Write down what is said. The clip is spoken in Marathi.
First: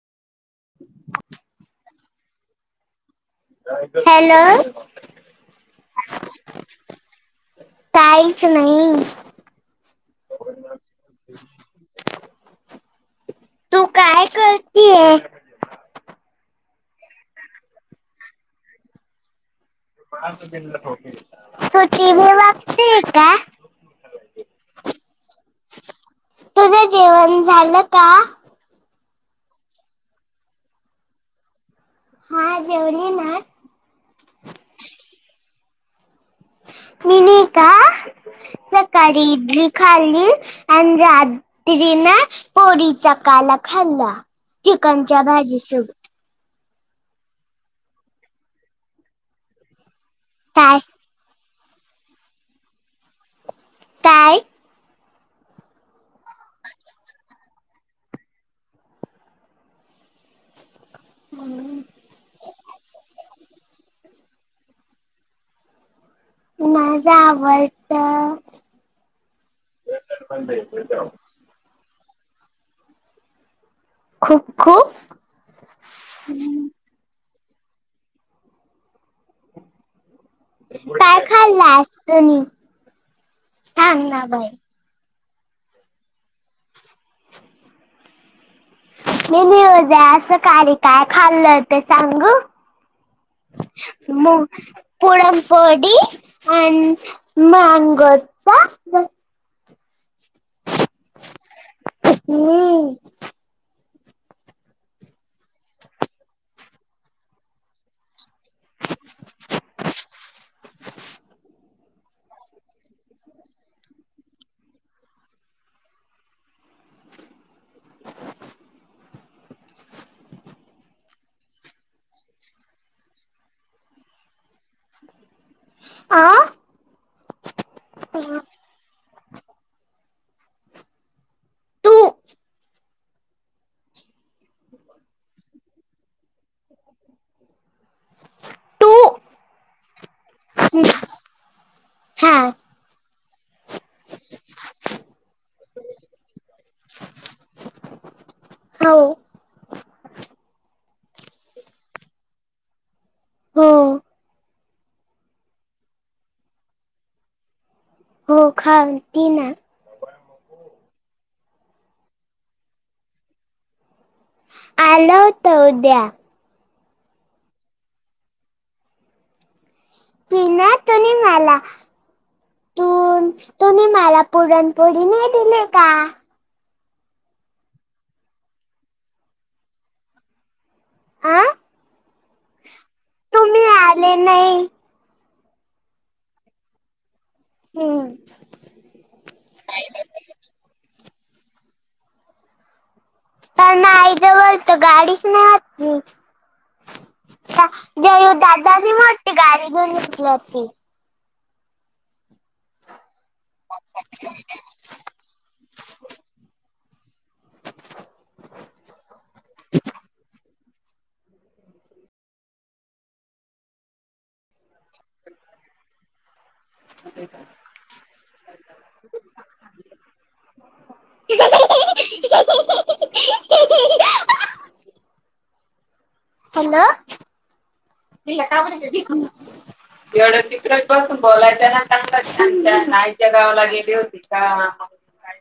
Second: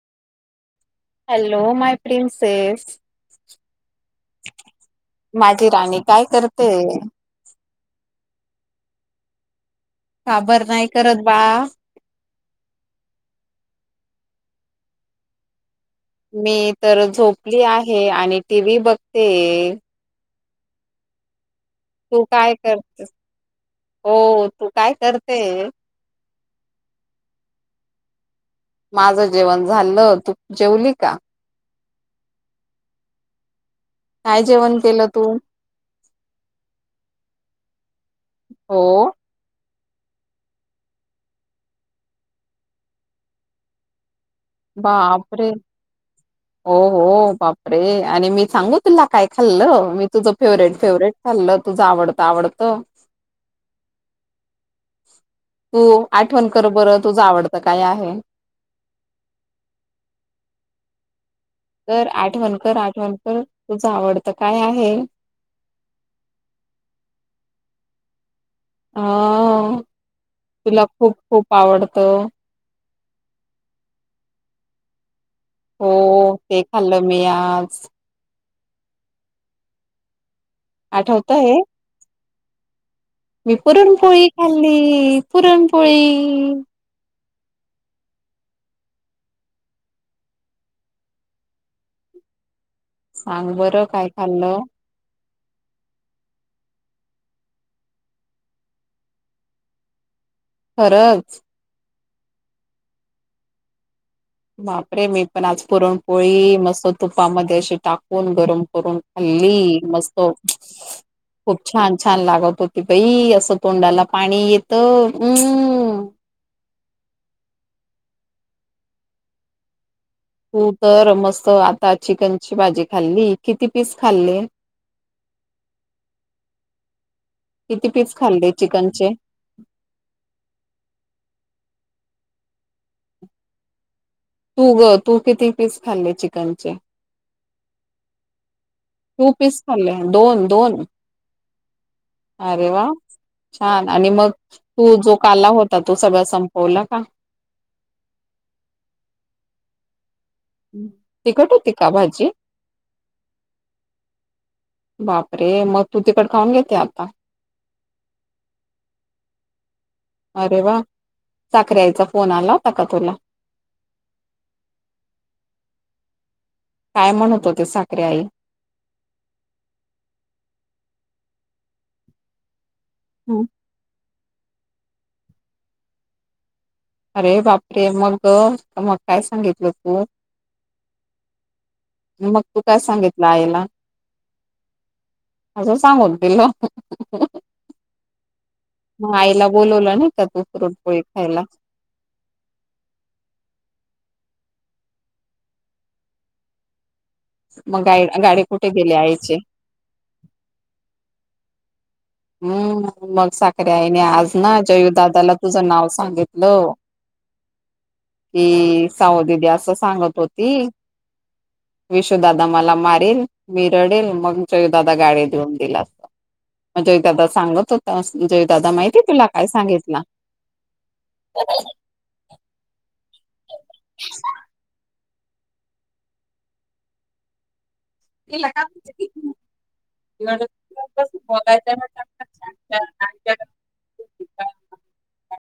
[inaudible] Hello my princess. ‌ हॅलो माझी राणी काय करते. काय चं नाही. का बरं नाही, करत बाळा. तू काय करते‌ ये. मी तर झोपली आहे, आणि टी व्ही बघते. [unintelligible] तू काय बघतीय करतेस, का? हो तू काय करतेस. तुझं जेवण झालं का. माझं जेवण झालं, तू जेवली का. हा जेवली ना. काय जेवण केलं तू. मिनी का हो सकाळी इडली. खाल्ली आणि रात्रीना, पोळीचाकाला खाल्ला. चिकनच्या बापरे. भाजी सोबत हो हो बापरे, आणि मी सांगू तुला काय खाल्लं मी. तुझं फेवरेट काय फेवरेट खाल्लं, तुझं आवडत आवडत. काय, तू आठवण कर बर, तुझं आवडतं काय आहे. तर आठवणकर आठवणकर, तुझ आवडतं काय आहे. माझं आवडतं. हं.. तुला खूप खूप आवडतं. खूप खूप. हो ते खाल्लं मी आज. काय आठवतय खाल्लास तुनी. मी पुरणपोळी खाल्ली पुरणपोळी. मी बी उदया सकाळी काय खाल्लं ते सांगू. सांग बरं काय मग, खाल्लं [unintelligible] खरंच. हम्.. बापरे मी पण आज पुरणपोळी, मस्त तुपामध्ये अशी टाक [unintelligible] गरम करून खाल्ली मस्त. खूप छान छान लागत होती बाई, असं तोंडाला पाणी येत हम्.. [inaudible] तू तर मस्त आता चिकनची भाजी खाल्ली, किती पीस खाल्ले. अ किती पीस खाल्ले चिकनचे. तु, तू गं तू किती पीस खाल्ले चिकनचे. तू टू पीस खाल्ले, दोन दोन हा अरे वा. छान आणि मग तू जो, काला होता तो सगळा संपवला का. हो.. तिखट होती का भाजी. हो.. बापरे, मग तू तिखट खाऊन घेते आता. हो खा ती ना. अरे वा, साखरे आईचा फोन आला, होता का तुला. [unintelligible] काय म्हणत होते, साखरे आई. [unintelligible] तुम्ही हं. मला पुरणपोळी नाही दिली का. अरे बापरे मग, मग काय सांगितलं तू. अ मग तू काय सांगितलं तुम्ही आईला. आले नाही असंच सांगून दिलं. हम्. म आईला बोलावलं नाही का तू पुरणपोळी खायला? पण ना आईजवळ तर गाडीच नाही आपली. हं मग गा जायू गाडे कुठे दादानी गेले मोठी आईचे गाडी घेऊन घेतली होती. हम्. मग साखर आईने आज ना, जयूदादाला तुझं नाव सांगितलं. की साऊदीदी असं सांगत होती. विशूदादा मला मारील मी रडेल, मग जयू दादा मला गाडी घेऊन देईल. जयू दादा सांगत होता, जयो दादा तुला माहित आहे. काय सांगितला. [unintelligible] हॅलो, तिला का येवढं तिकडच बसून बोलायचना चांगत [unintelligible] बोलायचं गावाला गेली होती का.